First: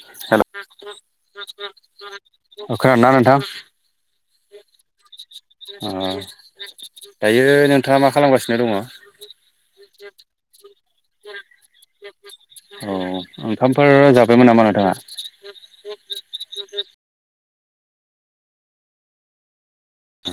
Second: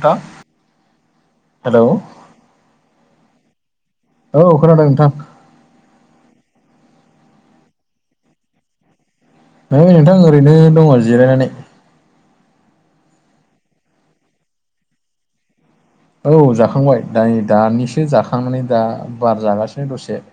नोंथां हेलव अ खोनादोना हेलौ औ नोंथां? औव, खोनादों नोंथां। ओ दायो नोंथांङा मा खालामगासिनो दङो? ओव, नोंथां ओरैनो दङो जिरायनानै। ए [unintelligible] ओव, ओंखामफोर जाबायमोन नामा नोंथांङा? उ [unintelligible] औव, जाखांबाय नै दानिसो जाखांनानै दा, बार जागासिनो दसे। [inaudible]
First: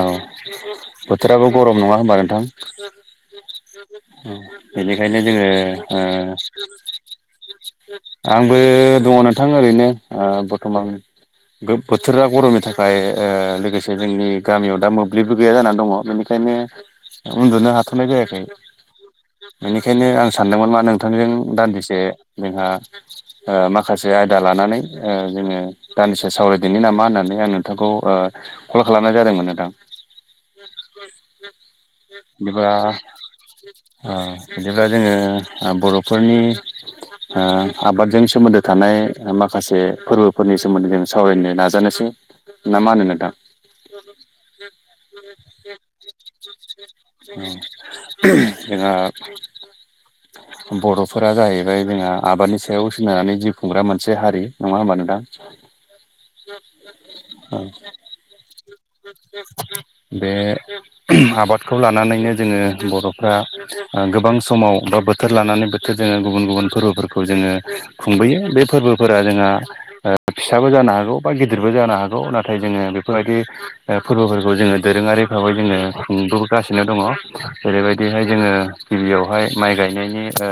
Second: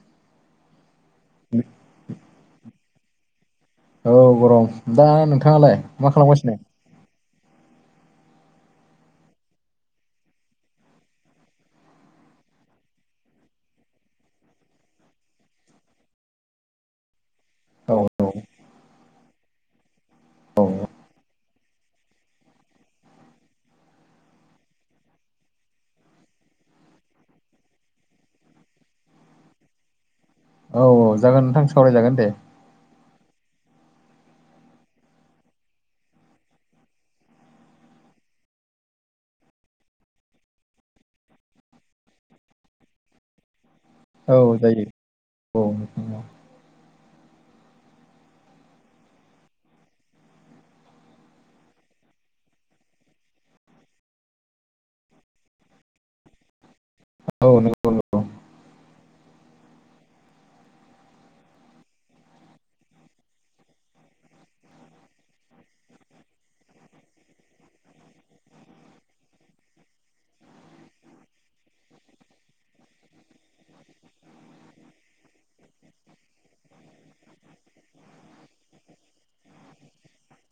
औव। बोथोराबो गरम नङा होनोमबा नोंथां? औ गरम [inaudible] दा बेनिखायनो जोंङो नोंथाङालाय ओ मा खालामगासिनो आंबो दङो नोंथां ओरैनो बर्थमान। बोथोरा गरमनि थाखाय ओ लोगोसे जोंनि गामियाव दा मोब्लिबबो गैया जानानै दङो। बेनिखायनो उन्दुनो औ हाथ'नाय औ जायाखै। बेनिखायनो आं औ सानदोंमोन मा नोंथांजों दान्दिसे जोंहा- ओ माखासे आयदा लानानै जोंङो दाननैसे सावरायदोनि नामा होननानै आं नोंथांखौ ओ कल खालामनाय जादोंमोन नोंथां। औव, औव जागोन नोंथां सावरायजागोन दे। ओ बिदिब्ला, जोंङो बर'फोरनि ओ आबादजों सोमोन्दो थानाय माखासे फोरबोफोरनि सोमोन्दै सावरायनो नाजानोसै ना मा होनोनोंथां? औ जायो औ [inaudible] जोंहा [inaudible] बर'फोरा जाहैबाय जोंहा आबादनि सायाव सोनारनानै जिउ खुंग्रा मोनसे हारि नङा होमबा नोंथां? [inaudible] औ नंगौ नंगौ बे आबादखौ लानानैनो जोंङो बर'फ्रा गोबां समाव बा बोथोर लानानै बोथोर जोंङो गुबुन-गुबुन फोरबोफोरखौ जोंङो खुंबोयो। बे फोरबोफोरा जोंहा फिसाबो जानो हागौ बा गिदिरबो जानो हागौ, नाथाय जोंङो बेफोरबायदि फोरबोफोरखौ जोंङो दोरोंङारि भाबै जोंङो खुंबोगासिनो दङो। जेरै बायदिहाय जोंङो गिबियावहाय माइ गायनायनि ओ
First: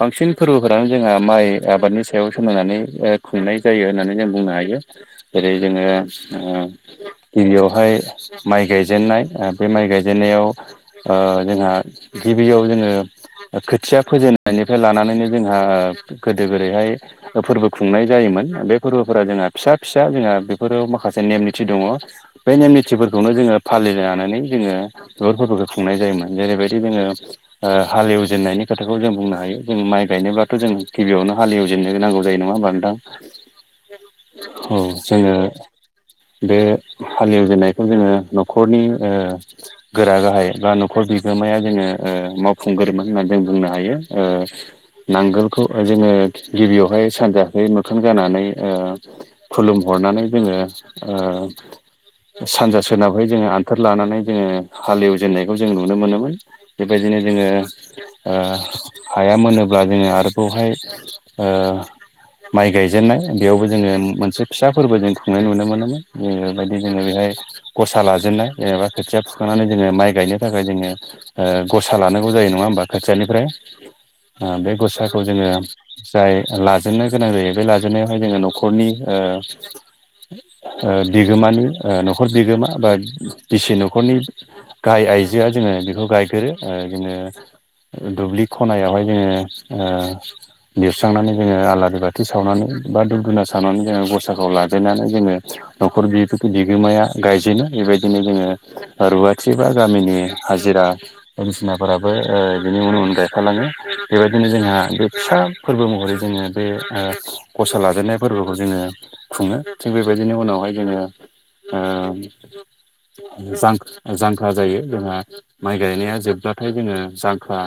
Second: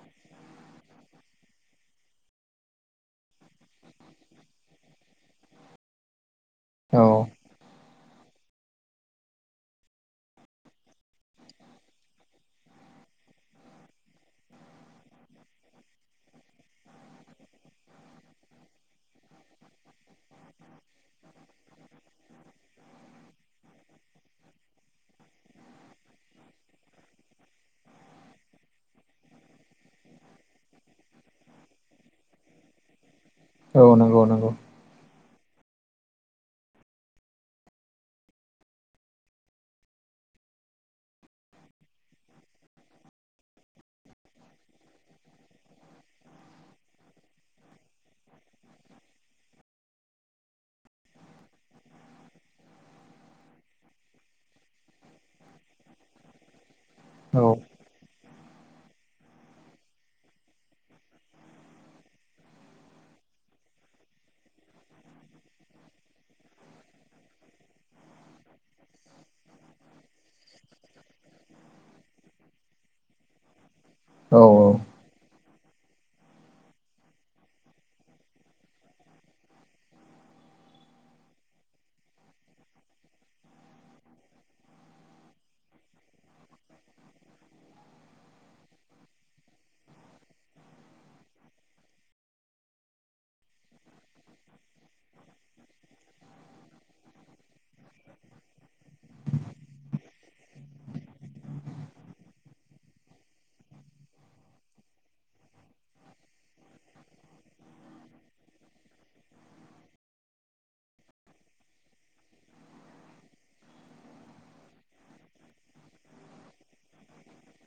बांसिन फोरबोफोरानो जोंहा माइ आबादनि सायाव सोनारनानै ओ खुंनाय जायो होननानै जों बुंनो हायो। जेरै- जोंङो औ गबियावहाय माइ गायजेननाय, बे माइ गायजेननायाव ओ जोंहा गिबियाव जोंङो खोथिया फोजेननायनिफ्राय लानानैनो जोंहा गोदो-गोदोहाय फोरबो खुंनाय जायोमोन। बे फोरबोफोरा जोंहा फिसा-फिसा जोंहा बेफोराव माखासे नेम-निथि दङ। बे नेम निथिफोरखौनो जोंङो फालिनानै जोंङो [unintelligible] बिगार फोरबोफोरखौ खुंनाय जायोमोन। जेरैबायदि जोंङो ओ हाल एजेननायनि खोथाखौ जों बुंनो हायो। जों माइ गायनोब्लाथ' जोंङो गिबियावनो हाल ऐव जिनो नांगौ जायो नङा होमबा नोंथां औ नंगौ नंगौ उम जोङो। बे हालेवजेननायखौ जोङो न'खरनि ओ गोरा गाहाय बा न'खर बिगोमाया जोङो ओ मावफुंगोरोमोन होनना जों बुंनो हायो ओ नांगोलखौ ओ जोङो गिबियावहाय सानजाखै मोखां जानानै ओ खुलुमहरनानै जोङो ओ सानजा सोनाबहाय जोङो आन्थोर लानानै जोङो हालेवजेननायखौ जों नुनो मोनोमोन। बेबायदिनो औ जोङो ओ हाया मोनोब्ला जोङो आरोबावहाय ओ माइ गायजेननाय बेयावबो जोङो मोनसे फिसा फोरबो जों खुंनाय नुनो मोनोमोन ओ बेबायदि जोङो बेहाय गसा लाजेननाय जेनेबा खोथिया फुखांनानै जोङो माइ गायनो थाखाय जोङो ओ गसा लानांगौ जायो नङा होमबा खोथियानिफ्राय। औ ओ बे गसाखौ जोङो जाय लाजेननो गोनां जायो बे लाजेननायाव बेय जोङो न'खरनि ओ ओ बिगोमानि ओ न'खर बिगोमा बा बिसि न'खरनि गाय आइजोआ जोङो बेखौ गायगोरो ओ बिदिनो दुब्लि खनायावहाय जोङो ओ लिरस्रांनानै जोङो आलारि बाथि सावनानै बा दुब दुना सानानै जोङो गरसाखौ लादेरनानै जोङो न'खर बिहथुथ बिगोमाया गायजेनो बेबायदिनो जोङो रुवाथि बा गामिनि हाजिरा बायदिसिनाफोराबो ओ बिनि उनाव उनाव गायफालाङो बेबायदिनो जोंहा बे फिसा फोरबो महरै जोङो बे ओ गसा लाजेननाय फोरबोखौ जोङो खुङो थिग बेबायदिनो उनावहाय जोङो ओ जां जांख्रा जायो जोंहा माइ गायनाया जोबब्लाथाय जोङो जांख्रा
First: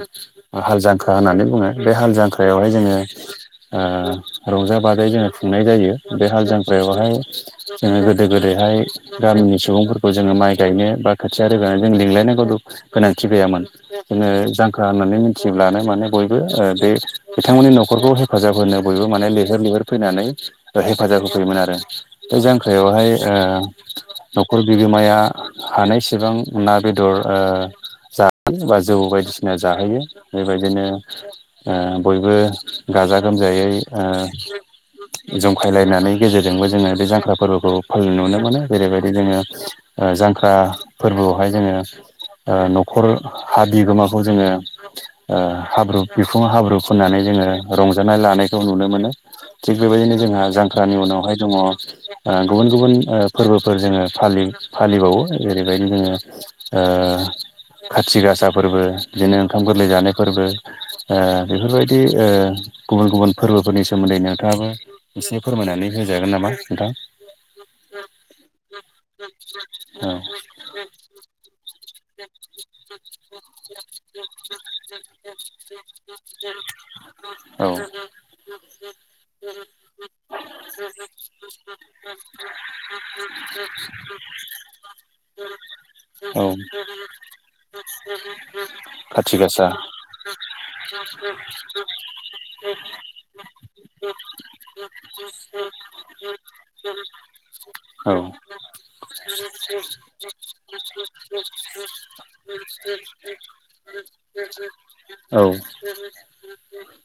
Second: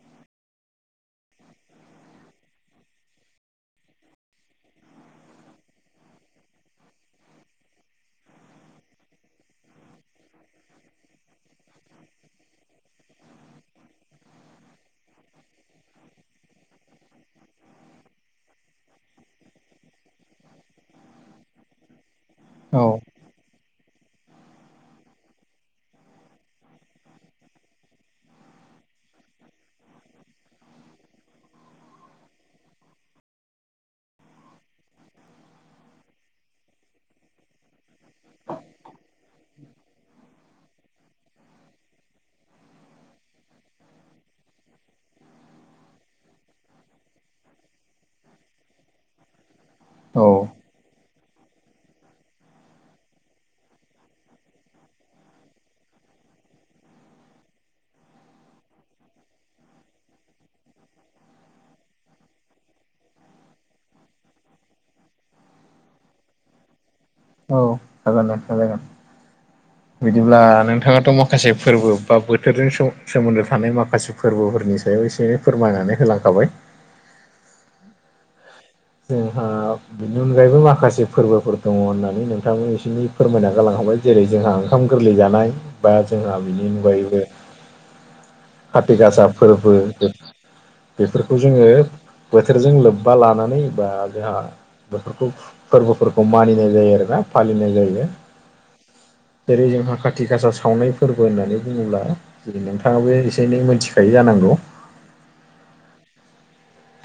ओ हाल जांख्रा होननानै बुङो बे हाल जांख्रायावहाय जोङो ओ रंजा बाजायै जोङो खुंनाय जायो बे हाल जांख्रायावहाय जोङो गोदो गोदायहाय गामिनि सुबुंफोरखौ जोङो माइ गायनो बा खोथिया रोगानो जों लिंलायनांगौनि गोनांथि गैयामोन। जोङो जांख्रा होननानै मिथियोब्लानो माने बयबो ओ बे बिथांमोननि न'खरखौ हेफाजाब होनो बयबो माने लैहोर लैहोर फैनानै हेफाजाब होफैयोमोन आरो बे औ जांख्रायावहाय ओ न'खर बिगोमाया हानायसेबां ना बेदर ओ जा बा जौ बायदिसिना जाहोयो बेबायदिनो ओ बयबो गाजा गोमजायै ओ जंखायलायनानै गेजेरजोंबो जोङो बे जांख्रा फोरबोखौ फालि नुनो मोनो जेरैबायदि जोङो ओ जांख्रा फोरबोआवहाय जोङो ओ न'खर हा बिगोमाखौ जोङो ओ हाब्रु बिखुं हाब्रु फुननानै जोङो रंजानाय लानाय जों नुनो मोनो थिग बेबायदिनो जोंहा जांख्रानि उनावहाय दङ ओ गुबुन गुबुन ओ फोरबोफोर जोङो फालि फालिबावो जेरैबायदिनो जोङो ओ खाथि गासा फोरबो बिदिनो ओंखाम गोरलै जानाय फोरबो ओ बेफोरबायदि ओ गुबुन-गुबुन फोरबोफोरनि सोमोन्दै नोंथाङाबो एसे फोरमायनानै होजागोन नामा नोंथां? औ जागोन नोंथां जागोन बिदिब्ला नोंथाङाथ' मा माखासे फोरबो बा बोथोरजों सोम सोमोन्दो थानाय माखासे फोरबोफोरनि सायाव एसे फोरमायनानै होलांखाबाय। औ म [inaudible] जोंहा बेनि अनगायैबो माखासे फोरबोफोर दङ होननानै नोंथांमोन बिसोरनि फोरमायना गालांखांबाय जेरै जोंहा ओंखाम गोरलै जानाय बा जोंहा बिनि अनगायैबो बस [unintelligible] हााथ गासा फोरबो बेफोरखौ जोङो बोथोरजों लोब्बा लानानै बा जोंहा बेफोरखौ फोरबोफोरखौ मानिनाय जायो आरोना। फालिनाय जायो। औ जेरै जोंहा खाथि गासा सावनाय फोरबो होननानै बुङोब्ला जेरै नोंथाङाबो एसे एनै मोनथिखायो जानांगौ [unintelligible] औ।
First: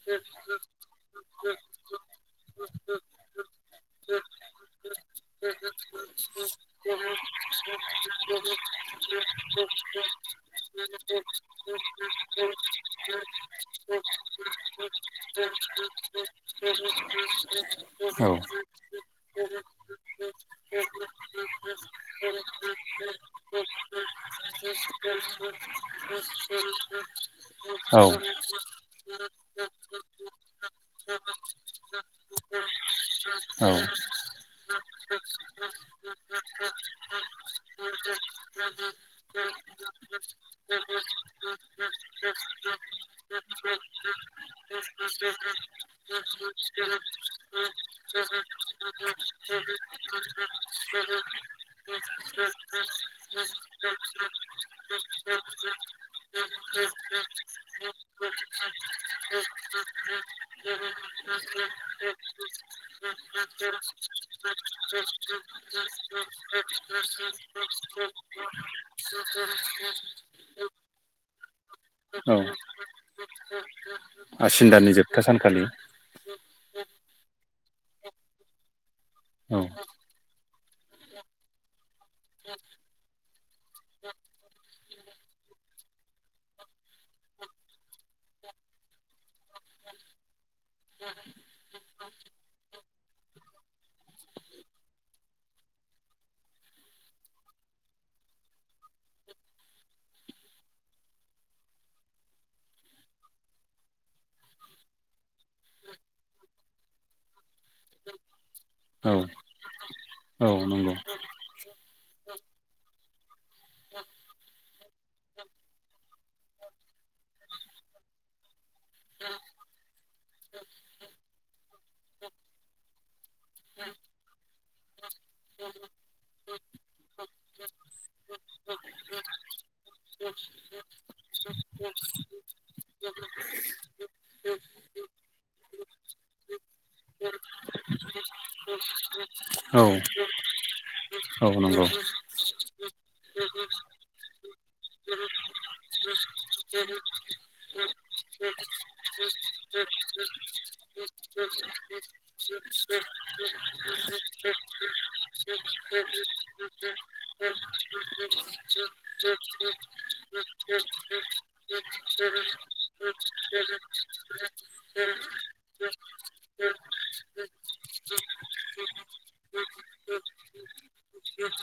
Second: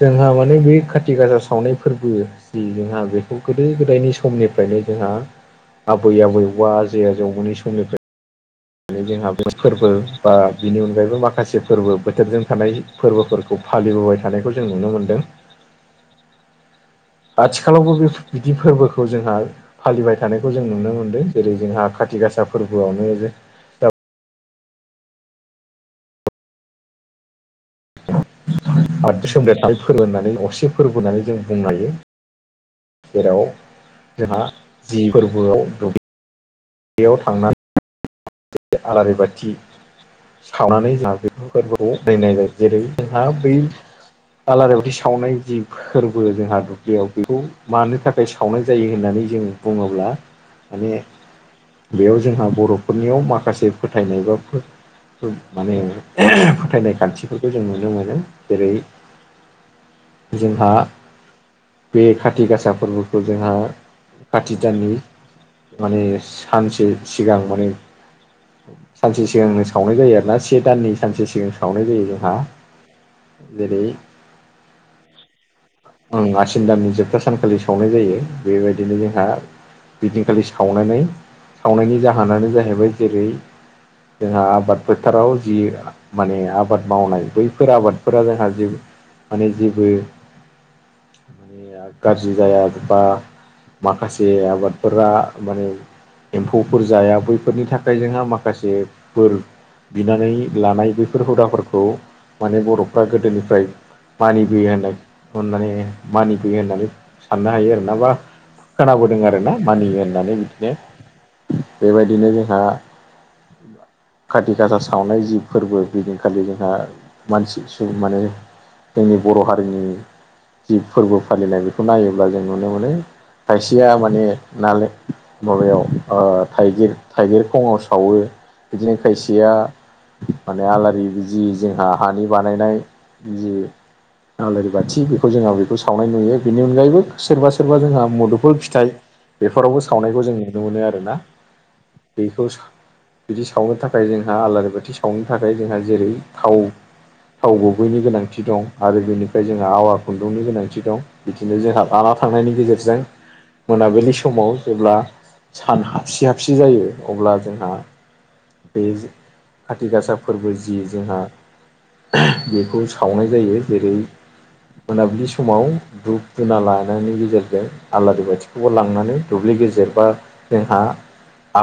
जोंहा माने बे खाथि थि गासा सावनाय फोरबो जि जोंहा बेखौ गोदो गोदायनि समनिफ्रायनो जोंहा आबै आबौ बा [unintelligible] [unintelligible] माने जोंहा बे फोरबो बा बिनि अनगायैबो माखासे फोरबो बोथोरजों थानाय फोरबोफोरखौ फालिबोबाय थानायखौ जों नुनो मोनदों। [unintelligible] [unintelligible] [unintelligible] आथिखालावबो बे औ बिदि फोरबोखौ जोंहा फालिबाय थानायखौ जों नुनो मोन्दों। जेरै जोंहा खाथि गासा फोरबोआवनो जो औ। [unintelligible] आरो सोमदेरनाय फोरबो होननानै असे फोरबो होनानै जों बुंनो हायो। जेराव औ जोंहा जि गोरबोआव दु आलारि [unintelligible] बाथि सावनानै जोंहा बे फोरबोखौ [unintelligible] नायनाय जायो जेरै जोंहा बै आलारि बाथि [unintelligible] सावनाय जि फोरबो जोंहा दुब्लियाव बेखौ मानो थाखाय सावनाय जायो? होननानै जों बुङोब्ला माने [unintelligible] बेयाव जोंहा बर'फोरनियाव माखासे फोथायनाय बा माने फोथायनाय खान्थिफोरखौ जों नुनो मोनो। जेरै जोंहा बे खाथि [unintelligible] गासा फोरबोखौ जोंहा खाथि दाननि [unintelligible] माने सानसे सिगां माने [unintelligible] सानसे सिगांनो सावनाय जायो आरोना। से दाननि सानसे सिगां सावनाय जायो जोंहा। औ जेरै आसिन दाननि जोबथा सानखालि आसिन दाननि जोबथा सानखालि सावनाय जायो। बेबायदिनो जोंहा [unintelligible] ऐैदिनखालि सावनानै, सावनायनि जाहोनानो जाहैबाय जेरै जोंहा आबाद फोथाराव जि माने आबाद मावनाय बैफोर आबादफोरा जोंहा माने जेबो माया गाज्रि जाया बा, माखासे आबादफोरा माने एम्फौफोर जाया बैफोरनि थाखाय जोंहा माखासे बोर बिनानै लानाय बैफोर हुदाफोरखौ माने बर'फ्रा गोदोनिफ्राय मानिबोयो होननाय अनानै मानिबोयो होननानै साननो हायो आरो। माबा औ खोनाबोदों आरो ना मानियो होननानै औ बिदिनो। नंगौ बेबायदिनो जोंहा खाथि खाासा सावनाय जि फोरबो एैदिनखालि जोंहा मानसि माने जोंनि बर' हारिनि जि फोरबो फालिनाय बेखौ नायोब्ला जों नुनो मोनो। खायसेया माने नालें माबायाव थाइगिर, थाइगिर खङाव सावो बिदिनो खायसेया माने आलारि जि जोंहा हानि बानायनाय जि आलारि बाथिबो खौ जोंहा बेखौ सावनाय नुयो बेनि अनगायैबो सोरबा सोरबा जोंहा मुदुफोर फिथाइ बेफोरावबो औ सावनायखौ जों नुनो मोनो आरो ना औ नंगौ बेखौ बिदि सावनो थाखाय जोंहा आलारि बाथि सावनो थाखाय जोंहा जेरै थाव थाव गुबैनि गोनांथि दं आरो बेनिफ्राय जोङो आवार खुन्दुंनि गोनांथि दं बिदिनो जोंहा लाना थांनायनि गेजेरजों मोनाबिलि समाव जेब्ला सान हाबसि हाबसि जायो अब्ला जोंहा [unintelligible] बे हाथि गासा फोरबो जि जोंहा बेखौ सावनाय जायो जेरै [unintelligible] मोनाबिलि समाव दुप दुना लानायनि गेजेरजों आलारि बाथिखौबो लांनानै दुब्लि गेजेर बा जोंहा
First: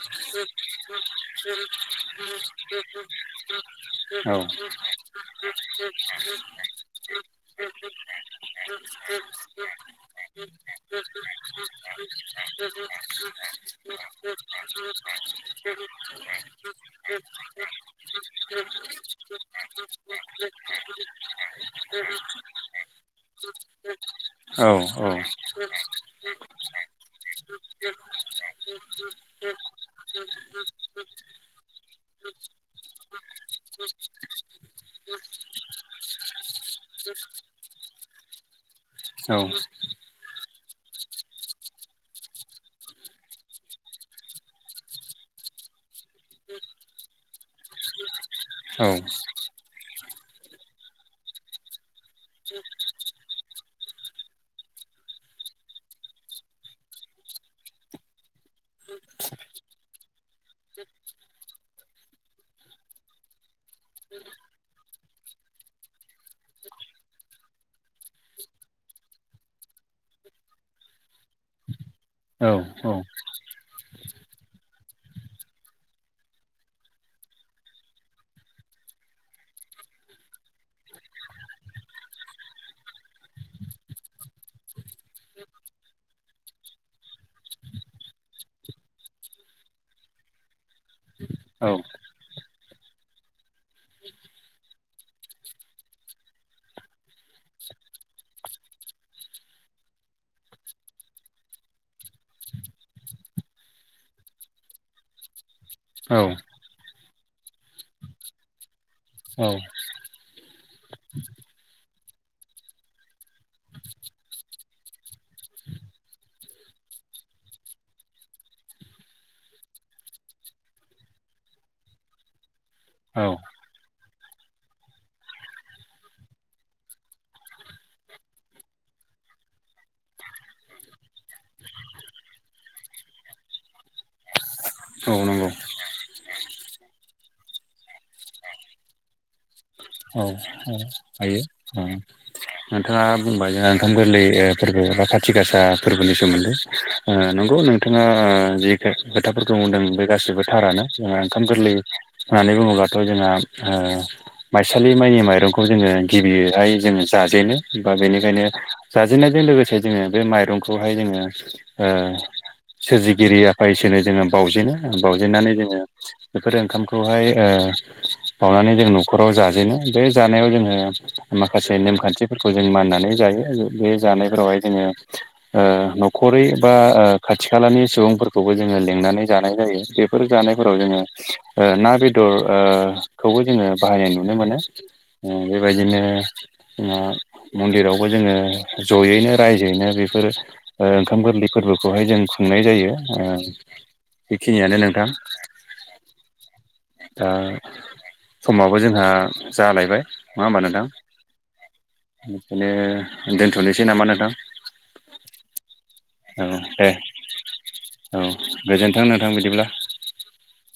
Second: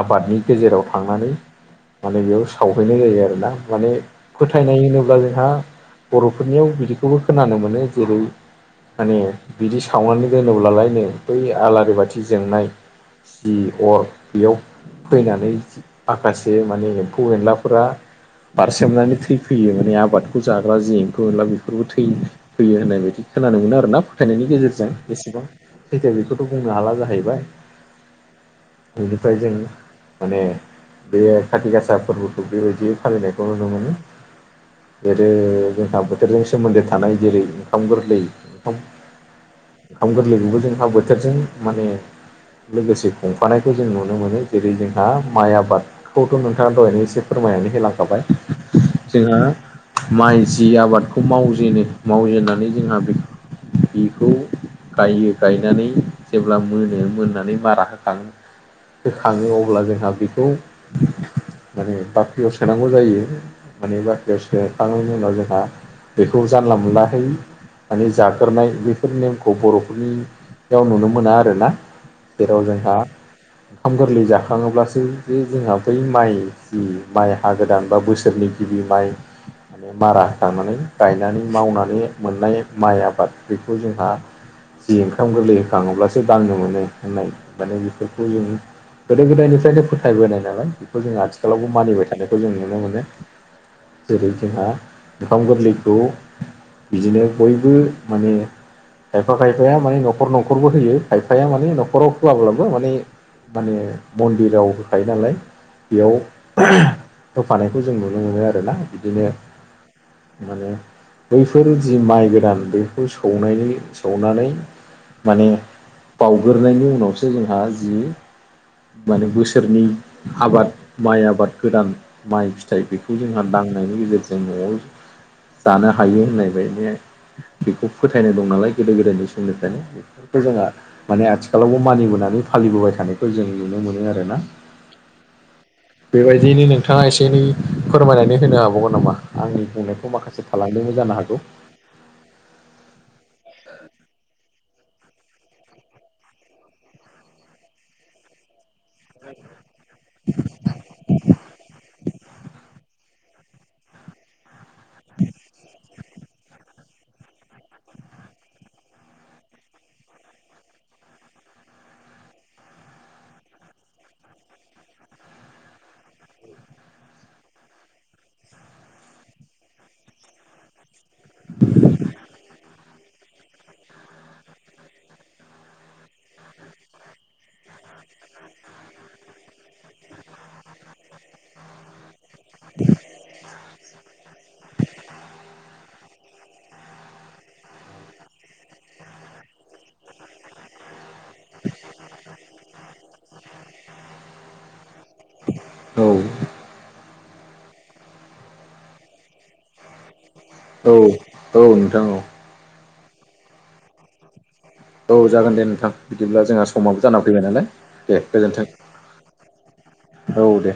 आबादनि गेजेराव थांनानै माने बेयाव सावहैनाय जायो आरोोना माने औ फोथायनाय होनोब्ला जोंहा बर'फोरनियाव बिदिखौबो खोनानो मोनो जेरै माने बिदि सावनानै दोनोब्लालायनो बै [unintelligible] आलारि बाथि जोंनाय जि अर [unintelligible] बेयाव फैनानै माखासे माने एम्फौ एनलाफोरा बारसेोमनानै थैफैयो माने आबादखौ जाग्रा जेख एनला बेफोरबो थैयो फैयो होननाय बायदि खोनानो मोनो आर ना फोथायनायनि औ गेजेरजों औ एसेबां थैखाया बेखौथ' बुंनो हाला जाहैबाय ए बेनिफ्राय जों ए माने बे खाथि गासा फोरबोखौ बेबायदि फालिनायखौ नुनो मोनो जेरै जोंहा बोथोरजों सोमोन्दो थानाय जेरै ओंखाम गोरलै ओंखाम औ ाम गोरलै गुबैजों हा बोथोरजों माने लोगोसे खुंफानायखौ जों नुनो मोनो जेरै जोंहा माइ आबाद खौथ' नोंथाङा दहायनो एसे फोरमायनानै होलांखाबाय औ जोंहा माइ जि आबादखौ मावजेनो मावजेननानै जोंहा बेखौ बेखौ गायो गायनानै जेब्ला मोनो मोननानै मारा होखां होखाङो अब्ला जोंहा बेखौ माने बाख्रियाव सोनांगौ जायो माने बाख्रियाव सोखांनायनि उनाव जोंहा बेखौ जानला मोनला होयो माने जाग्रोनाय बेफोर नेमखौ बर'फोरनियाव नुनो मोना आरोना औ जेराव जोंहा औ ओंखाम गोरलै जाखङोब्लासो बे जोंहा बै माइ जि माइ हा गोदान बा बोसोरनि गिबि माइ माने मारा होखांनानै गायनानै मावनानै मोननाय माइ आबाद बेखौ जोंहा जि ओंखाम गोरलै होखाङोब्लासो दांनो मोनो होननाय माने बेफोरखौ जों गोदो गोदायनिफ्रायनो फोथायबोनाय नालाय बेखौ जों औ आथिखालावबो मानिबाय थानायखौ जों नुनो मोनो जेरै जोंहा ओंखाम गोरलैखौ बिदिनो बयबो माने खायफा खायफाया माने न'खर न'खरबो होयो खायफाया माने न'खराव होवाबब्लाबो माने माने मन्दिराव होखायो नालाय औ बेयाव होफानायखौ जों नुनो मोनो आरोना बिदिनो माने बैफोर जि माइ गोदान बेखौ सौनायनि सौनानै माने बावग्रोनायनायनि उनावसो जोंहा जि माने बोसोरनि आबाद माइ आबाद गोदान माइ फिथाइ बेखौ जोंहा दांनायनि गेजेरजों न'आव जानो हायो होननाय बायदि बेखौ फोथायनाय दं नालाय गोदो गोदायनि सोमनिफ्रायनो बेफोरखौ जोंहा माने आथिखालावबो मानिबोनानै फालिबोबाय थानायखौ जों नुनो मोनो आरोना [unintelligible] बेबायदियनो नोंथाङा एसे एनै फोरमायनानै होनो हाबावगोन नामा आंनि बुंनायखौ माखासे थालां दोंबो जानो हागौ ओम नोंथाङा बुंबाय जोंहा ओंखाम गोरलै फोरबो एबा खाथि गासा फोरबोनि सोमोन्दै ओ नंगौ नोंथाङा जि खोथाफोरखौ बुंदों बे गासिबो थारानो जोंङी ओंखाम गोरलै होननानै बुङोब्लाथ जोंहा ओ माइसालि माइनि माइरंखौ जोङो गिबियैहाय जोङो जाजेनो बा बेनिखायनो जाजेनन्नायजों लोगोसे जोङो बे माइरंखौहाय जोङो ओ सोरजिगिरि आफा इसोरै जोङो बावजेनो बावजेननानै जोङो बेफोर ओंखामखौहाय ओ बावनानै जों नखराव जाजेनो बे जानायाव जोङो माखासे नेमखान्थिफोरखौ जों माननानै जायो बे जानायफोरावहाय जोङो ओ नखरै बा खाथि खालानि सुबुंफोरखौबो जोङो लिंनानै जानाय जायो बे जानायफ्राव जोंङो बेदर ओखौबो जोङो बाहायनाय नुनो मोनो ओ बेबायदिनो जोंहा मन्दिरावबो जोङो जयैनो रायजोयैनो बेफोर ओ ओंखाम गोरलै फोरबोखौहाय जों खुंनाय जायो ओ बेखिनियानो नोंथां औ ओ समावबो जोंहा जालायबाय औ औ नोंथां औ ओंखायनो दोनथनोसै नामा नोंथां औ जागोन दे नोंथां औ बिदिब्ला जोंहा दे समाबो जानानै फैबाय नालाय औ दे गोजोनथों गोजोन्थों नोंथां बिदिब्ला औ दे